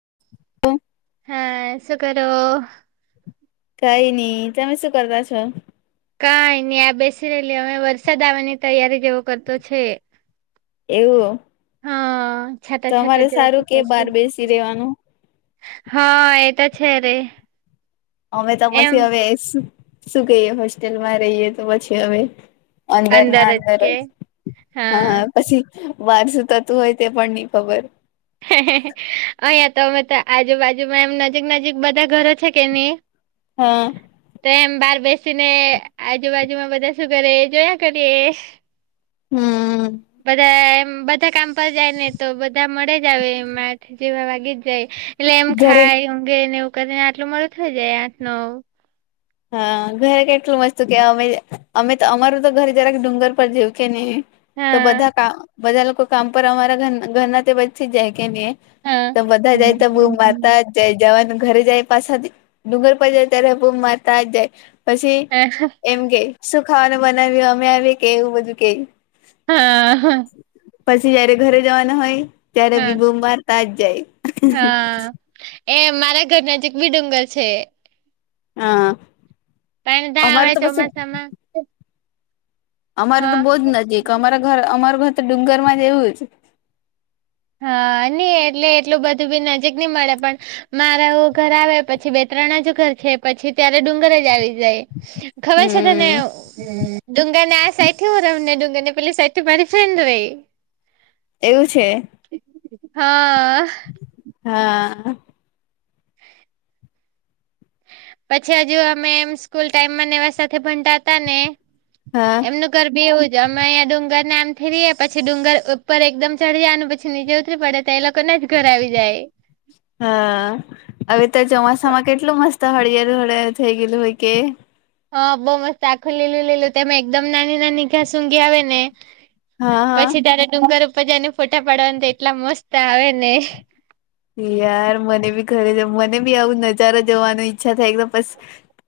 [inaudible] હાય, શું કરો? કઈ નહી, તમે શું કરતા છો? કાઈ ની આ બેસી રહેલી, હવે વરસાદ આવવાની તૈયારી જેવો કરતો છે. એવું. હા છાટા છાટા તમારે જેવા સારું કે કરતો છે બહાર બેસી રહેેવાનું. હા એ તો છે રે. અમે તો એમ પછી હવે શું કહીએ હોસ્ટેલમાં રહીએ તો પછી હવે. અંદર ના જ અંદર કે હા. પછી બાર સુતા તું હોય તે પણ નહી ખબર. અહં તોમે તો આજુબાજુમાં એમ નજીક નજીક બધા ઘરો છે ને કેની? હા તો એમ બહાર બેસી ને આજુબાજુમાં બધા શું કરે જોયા કરીએ. હમ! બધા એમ બધા કામ પર જાય ને તો બધા મળે જ આવે એમ જેવા વાગી જ જાય એટલે એમ ઘરે ખાય ઊંગે ને એવું ને આટલું મળું થઈ જાય આઠ ન હા ઘરે કેટલું મસ્ત કે અમે અમે તો અમારું તો ઘરે જરાક ડુંગર પર જેવું કે નને તો હા બધા ક બધા લોકો કામ પર અમારા ઘ ઘરના તે બચ જ જાય કેમ કે હા તો બધા જાય તો મુ માતા જાય જવાનું ઘરે જાય પાછાથી ડુંગર પ જાય ત્યારે માતા જ જાય. પછી એમ કે શું ખાવાનું બનાવ્યું અમે આવી કેવું બધું કે હા હા પછી જયારે ઘરે જવાનું હોય ત્યારે હા બી બોમ વારતા જ જાય. હા એ મારા ઘર નજીક બી ડુંગર છે. હા પધા [inaudible] અમારે આવે તો પછી ચોમાસામાં- અમાર તો બહુ હા જ નજીક અમારા ઘર અમારું ઘર તો ડુંગર માં જ એવું જવ હા નઈ એટલે એટલું બધું બી નજીક નહી મળે પણ મારા એવું ઘર આવે પછી બે ત્રણ જ ઘર છે પછી ત્યારે ડુંગર જ આવી જાય. ખબર છે તને? હમ ડુંગાને આ સાથી હો રમ ને ડુંગા ને પેલી સાથી મારી ફેડઈ એવું છે? હા હા પછી હજુ અમે એ સ્કૂલ ટાઈમ સાથે ભણતા હતા ને હા એમનું ડુંગર બેવું જ અમે અ્યાં ડુંગર નામ થી રએ પછી ડુંગર ઉપર એકદમ ચઢ જયાનું પછી નીચે ઉતરી પડે તો એ લોકોને જ ઘર આવી જાય. હ હવે તો ચોમાસામાં કેટલું મસ્ત હળિયાળુ હરિયાળ થઈ ગયેલું હોય કે? હા બહઉ મસ્ત આખું લીલું લીલું તમે એકદમ નાની નાની ઘાાસૂઘી આવે ને? હા હા પછી તારે ડુંગર ઉપર જને ફોટા પાડવાને તો એટલા મસ્ત આવે ને યાર મને બી ઘરે જ મને બી આવું નજારો જોવાની ઈચ્છા થાય, એકદમ બસ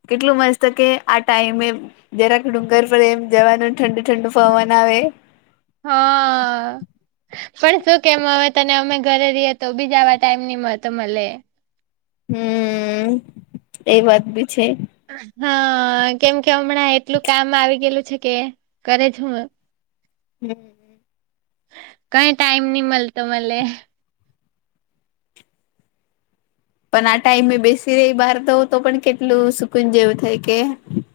કેટલું મસ્ત કે આ ટાઈમે જરાક ડુંગર પર એમ જવાનું ઠંડુ ઠંડુ પવન આવે. હા પણ શું કેમ હ તને અમે ઘરે રહીએ તો બી જવા ટાઈમ ની તો મળે. હમ એ વાત બી છે. હા કેમ કે હમણાં એટલું કામ આવી ગયેલું છે કે કરેજ હું હમ કઈ ટાઈમ નહી મળતો મને. પણ આ ટાઈમે બેસી રહી બહાર તો તો પણ કેટલું સુકુંન જેવું થાય કે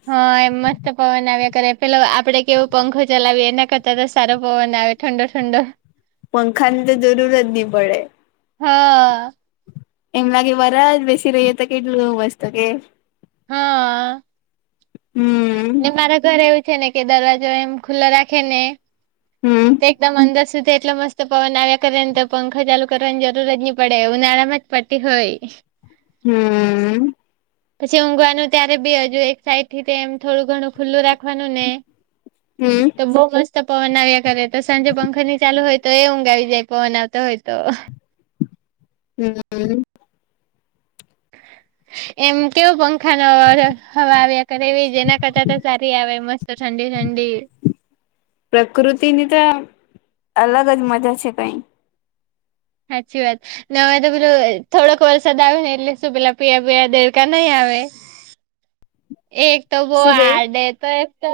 હા એમ મસ્ત પવન આવ્યા કરે પેલા આપડે કેવું પંખો ચલાવીએ એના કરતાં તો સારો પવન આવે. ઠંડો ઠંડો પંખા ની તો જરૂર જ નહી પડે. હા એમ લાગે વરા જ બેસી રહીએ તો કેટલું એવું વસતો કે. હા હમ ને મારા ઘરે એવું ને કે દરવાજો એમ ખુલ્લો રાખે ને હમ એકદમ અંદર સુધી એટલે મસ્ત તો પવન આવ્યા કરે ને તો પંખા ચાલુ કરવાની જરૂર જ નહી પડે ઉનાળામાં જ પ્ટી હોય. હમ્મ. પછી ઊંઘવાનું ત્યારે બી હજુ એક સાઈડ થી તેમ થોડું ઘણું ખુલ્લું રાખવાનું ને હમ તો બઉ મસ્ત પવન આવ્યા કરે તો સાંજે પંખા ની ચાલુ હોય. તો એ ઊંઘા વિ જાય પવન આવતો હોય તો. હમ્મ. [inaudible] એમ કેવું પંખા ન હવા આવ્યા કર એવી જેના કરતા તો સારી આવે મસ્ત ઠંડી ઠંડી. પ્રકૃતિની તો અલગ જ મજા છે કઈ. હાચી વાત. ન હવે તો પેલું થોડોક વરસાદ આવે ને એટલે શું પેલા પીયા પયા દેડકા નહીં આવે. એક તો બહ શું કઈ હડે તો એક તો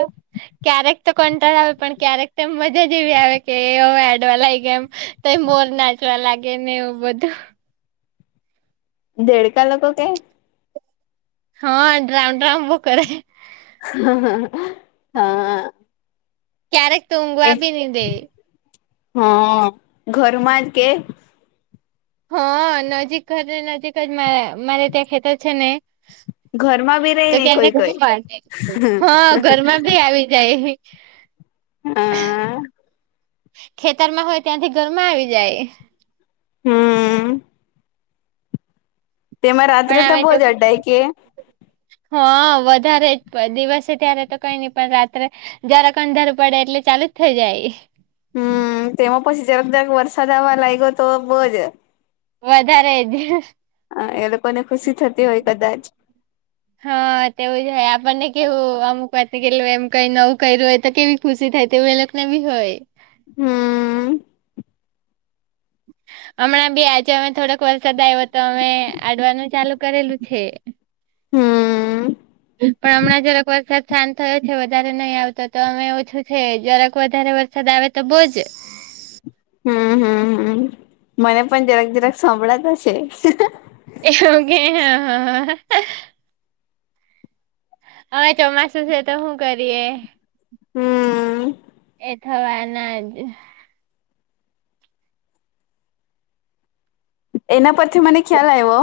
ક્યારેક તો કંટાળો આવે પણ ક્યારેક તો મજા જ એવી આવે કે એવે એડોલાઈ ગયા એમ. તો મોર નાચવા લાગે ને એવું બધું. દેડકા લોકો કે હા ડ્રામ ડ્રામ બો કરે. હા. ક્યારેક તો એ ઉંઘવા બી ની દે. હા ઘરમાં જ કે હા નજીક ઘર નજીક જ મા મારે ત્યાં ખેતર છે ને ઘરમાં બી રહી તો ને કે કોઈ કોઈ હા ઘરમાં ભી આવી જાય. હા. ખેતરમાં હોય ત્યાંથી ગરમાં આવી જાય. હમ્મ. તેમાં રાત્રે પણ તો હવે બહુ જ અડડાય કે હા વધારે જ દિવસે ત્યારે તો કઈ નહી પણ રાત્રે જરાક અંધારું પડે એટલે ચાલુ જ થઇ જાય. હમ તેમાં પછી જરાક જરાક વરસાદ આવવા લાગ્યો તો બઉજ વધારે જ હ એ લોકોને ખુશી થતી હોય કદાચ હા તેવું જ હોય આપણને કેવું અમુક વાત કેલું એમ કઈ નવું કર્યું હોય તો કેવી ખુસી થાય તેવુ એલોકો ને બીહોય હમ્મ. હમણાં બી આજે અમે થોડોક વરસાદ આવ્યો તો અમે અડવાનું ચાલુ કરેલું છે. હમ્મ. પણ હમણાં જરાક વરસાદ શાંત થયો છે વધારે નહીં આવતો તો અમે ઓછું છે જરાક વધારે વર સદ આવે તો બોજ હમ્મ હમ્મ હમ્મ મને પણ જરાક જરાક સંભળાતા છે. એવું કે હા. હવે ચોમાસું છે તો શું કરીએ? હમ્મ. એ થવાના જ. એના પરથી મને ખ્યાલ આવ્યો.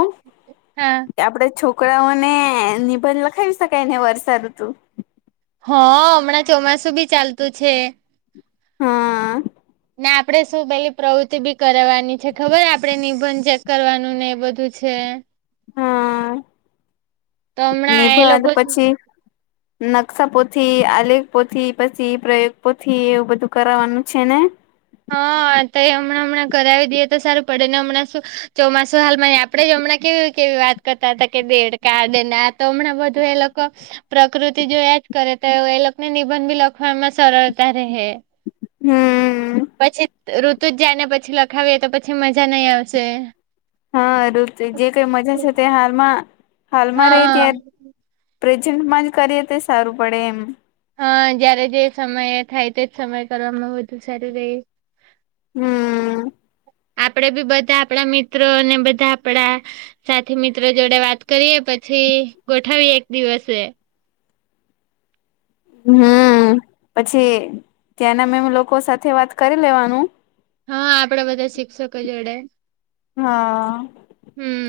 હા. આપડે છોકરાઓને નિબંધ લખાવી શકાય ને વર્ષાઋતુ? હ હમણાં ચોમાસું બી ચાલતું છે. હા. ને આપડે શું પેલી પ્રવૃતિ બી કરવાની છે ખબર આપણે નિબંધ ચેક કરવાનું ને એ બધું છે. હા તો હમણાં એ નિબંધ લોકો પછી. નકશા પોથી, આલેખ પોથી, પછી પ્રયોગ પોથી-એવું બધું કરાવાનું છે ને? હા, તો એ હમણાં હમણાં કરાવી દેએ તો સારું પડે ને? હમણાં શું ચોમાસું હાલમાં. આપણે હમણાં કેવી કેવી વાત કરતા હતા કે દેડ કાડે, ના તો હમણાં બધું એ લોકો? પ્રકૃતિ જો એજ કરે તો એ લોકોને નિબંધ બી લખવામાં સરળતા રહે. હમ. પછી ઋતુ જ જાયને, પછી લખાવીએ તો પછી મજા નહીં આવશે‌. હા, ઋત જે કંઈ મજા છે, તે હાલમાં હાલમાં રહી હા ત્યારે. પ્રેઝન્ટમાં જ કરીએ તો સારું પડે એમ. હા, જયારે જે સમય થાય, તેજ સમય કરવામાં વધુ સારું રહે. હમ. આપડે બી બધા આપણા મિત્રો અને બધા આપડા સાથી મિત્રો જોડે વાત કરીએ, પછી ગોઠવીએ એક દિવસે. હમ, પછી ત્યાંના મેમ લોકો સાથે વાત કરી લેવાનું. હા, આપડે બધા શિક્ષકો જોડે. હા,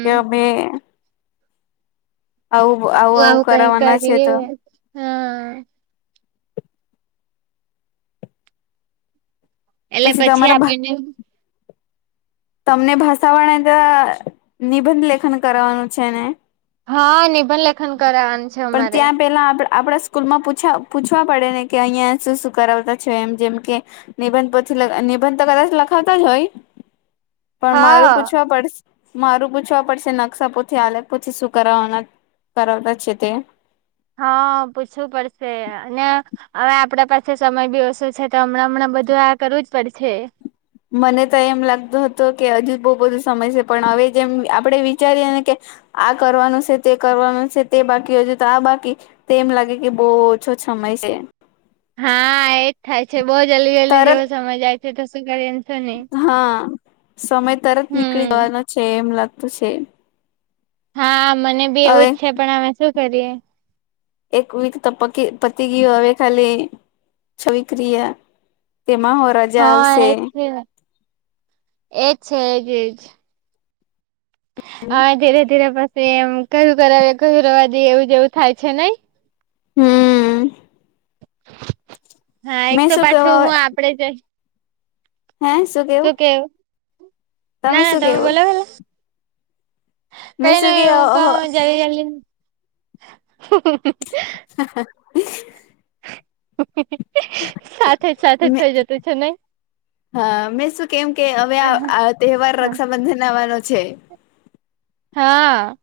કે અમે. આવું, હા. આવું કંઈક કંઈક કહે, હા. એટલે પછી આપણને. તમને ભાષાવાણ નિબંધ લેખન કરવાનું છે ને. હા, નિબંધ લેખન કરાવવાનું છે પણ અમારે. ત્યાં પેલા આપણા. આપણા સ્કૂલમાં પૂછા પૂછવા પડે નેકે અહીંયા શું શું કરાવતા છે, એમ જેમકે? નિબંધ પછી નિબંધ તો કદાચ લખાવતા જ હોય, પણ મારું હા પૂછવા પડશે. મારું પૂછવા પડશે, નકશાપોથી, આલેખ પછી શું કરાવવાના કરાવતા છે તે. હા, પૂછવું પડશે. અને હવે આપડા પાસે સમય બી ઓછો છે, તો હમણાં હમણાં બધું આ કરવું જ પડશે. મને તો એમ લાગતું હતો કે હજુ બહુ બધો સમય છે, પણ હવે જેમ આપડે વિચારી એને કે. આ કરવાનું છે, તે કરવાનું છે, તે બાકી હજુ તો આ બાકી. તો એમ લાગે કે, બહુ ઓછો સમય છે. હા, એજ થાય છે, બહુ જલ્દી જલ્દી તરત જેવો સમજાય છે તો શું કરી એમ છો નહીં. હા, સમય તરત નીકળી હમ જવાનો છે, એમ લાગતું છે. હા, મને બી એવું હવે જ છે, પણ અમે શું કરીએ. એક વીક તો પકી પતી ગયું, હવે ખાલી. છ વિક્રિયા તેમાં હોરા. હા, એજ છે, એ છે, એ જ, એજ. હવે ધીરે ધીરે પછી એમ કયું કરાવે કું રવા દેએ એવું જેવું થાય છે, નઈ? હમ. હા, એક મેં તો શું પાછું કેવા હું આપડે જઈ. હે શું કેવું? ના, ના, શું તમે કેવું બોલો, ભલો મેં કઈ ન, શું કે હું કેવુ્ જલ્દી જલ્દી. હ [unintelligible] હ, હ. [unintelligible] સાથે જ સાથે જ થઇ જતું છે, નહીં. હા, મેં શું કેમ કે હવે આ તહેવાર રક્ષાબંધનનો છે. હા.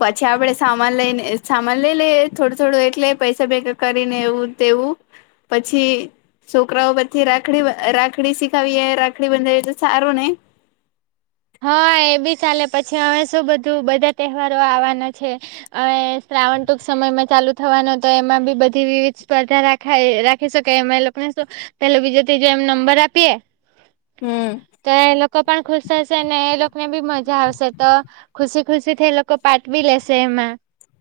પછી, આપડે સામાન લઈને, સામાન લઈ લઈએ થોડું થોડું એટલે પૈસા ભેગા કરીને એવું તેવું. પછી. છોકરાઓ પછી, રાખડી રાખડી શીખાવીએ, રાખડી બંધાવીએ તો સારો ને? હા, એ બી ચાલે, પછી અમે શું બધું બધા તહેવારો આવવાના છે. હવે શ્રાવણ ટૂંક સમયમાં ચાલુ થવાનો તો એમાં બી બધી વિવિધ સ્પર્ધા રાખવી. રેખાએ રાખી શકે એમાં એ લોકોને શું પેલું બીજો ત્રીજુ એમ નંબર આપીએ. હમ. તોએ લોકો પણ ખુશ થશેને એ લો કને બી મજા આવશે તો ખુશી ખુશીથી એ લોકો પાઠબી લેશે એમાં.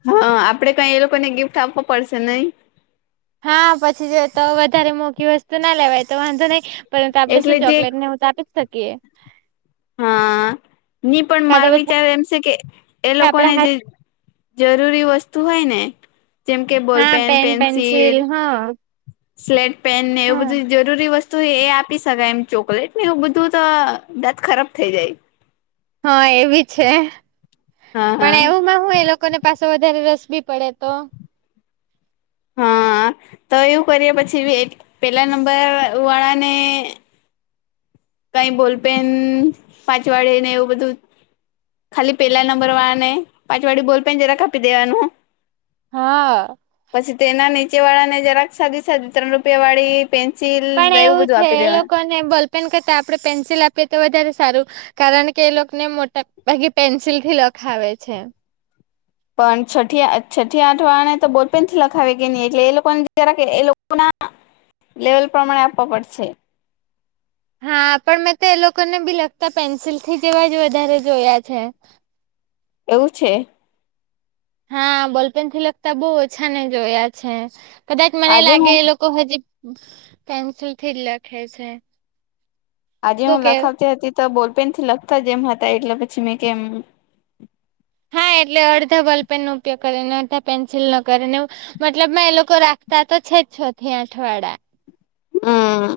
હા આપડે કંઈએ લોકોને ગિફ્ટ આપવો પડશે નહીં. હા પછી જોતો વધારે મોંઘી વસ્તુ ના લેવાયતો વાંધો નહીં. પરંતુ આપડે એટલે શું જે ચોકલેટને હું તો આપી જ શકીએ. હા ની પણ કા માર તો પછી વિચારે એમ છે કે એ આપડા લોકોને જે હાથ જરૂરી વસ્તુ હોય ને જેમ કે હા બોલપેન, પેન પેન્સિલ હા સ્લેટપેન ને એવું હા બધી જરૂરી વસ્તુ તોએ આપી શકાય એમ ચોકલેટને એવું બધું તો દાંત ખરાબ થઈ જાય. હા એવી છે હા પણ હા એવુંમાં હુંએ લોકો લોકોને પાસે વધારે રસભી પડે તો હા તો એવું કરીએ પછી એક પેલા નંબર વાળાને કંઈ બોલપેન પાંચવાળે ને એવું બધું ખાલી પેલા નંબર વાળાને પાંચવાળી બોલપેન જરાક આપી દેવાનું હા. પછી તેના નીચે વાળાને જરાક સાદી સાદી ત્રણ રૂપિયા વાળી પેન્સિલને એવું બધું આપી દેવાનું ને બોલપેન કરતા આપણે પેન્સિલ આપીએ તો વધારે સારું કારણ કે એ લોકોને મોટા ભાગે પેન્સિલથી લખાવે છે. પણ છથી છઠી આઠ વાળા ને તો બોલપેનથી લખાવે કે ની એટલે એ લોકોને જરાક એ લોકોના લેવલ પ્રમાણે આપવા પડશે. હા પણ મેં તો એ લોકોને બી લખતા પેન્સિલથી જેવા જ વધારે જોયા છે. એવું છે. હા બોલપેનથી લગતા બહુ ઓછા ને જોયા છે કદાચ મને આજે લાગે હું એ લો લોકો તો હજી પેન્સિલથી જ લખે છે. આજે હું કેવું લખાવતી હતી તો બોલપેનથી લખતા જેવા હતા એટલે પછી મેં કેમ હા એટલે અડધા બોલપેન નો ઉપયોગ કરે ને અડધા પેન્સિલનો કરે ને એવું મતલબમાં એ લોકો રાખતા તો છે જ છ થી આઠ વાડા હા.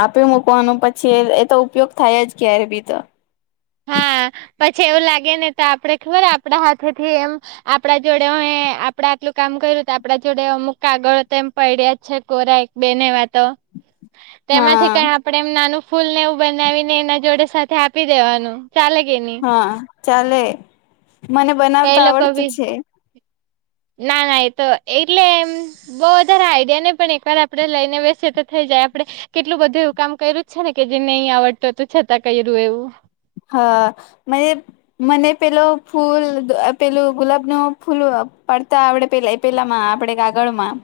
આપી મૂકવાનો પછી એ તો ઉપયોગ થાય જ ક્યારે બી તો હા પછી એવું લાગે ને તો આપડે ખબર આપડા હાથેથી એમ આપડા જોડે અહે આપડે આટલું કામ કર્યું તો આપડા જોડે અમુક કાગળ તો એમ પડ્યા જ છે કોરા બેને વાતો હમ તેમાંથી કઈ આપણેે એમ નાનું ફૂલ ને એવું બનાવીને એના જોડે સાથે આપી દેવાનું ચાલે કેે ની હા ચાલે મને તો એ બનાવતા લોકો આવડતું બી છે. ના ના એ તો એટલે એમ બઉ વધારે આઈડિયા નહી પણ એક વાર આપડે લઈને બેસી તો થઇ જાય આપડે કેટલું બધું એવું કામ કર્યું છે ને કે જે નહી આવડત તું છતાં કર્યું એવું હા મે એ મને પેલો ફૂલ પેલું ગુલાબનું ફૂલ પાડતા આવડે પેલા પેલામાં આપણેે કાગળમાં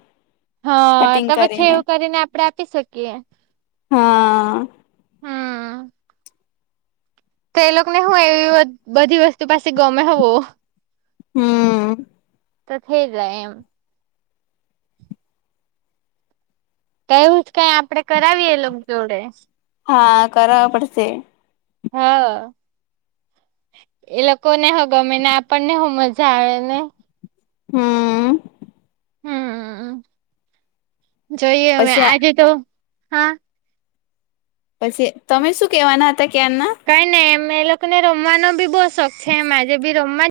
હા કટિંગ તો પછી કરીને એવું આપડે આપી શકીએ હા. હમ તો એ લોકોને હું એવી બધી વસ્તુ પાસે ગમે બો હમ્મ. તો થઈ જાય એમ તો એવું જ કઈ આપડે કરાવીએ એ લોકો જોડે હા કરાવા પડશે હા [inaudible] એ લોકોને હો ગમે ને આપણને હો મજા આવે ને હમમ હમ જોઈએ હવે પછી આજે તો હા પછી તમે શું કેવાના હતા ક્યારના કઈ નહી એમ એ લોકોને રમવાનો બી બહુ શોખ છે એમ આજે બી રમવા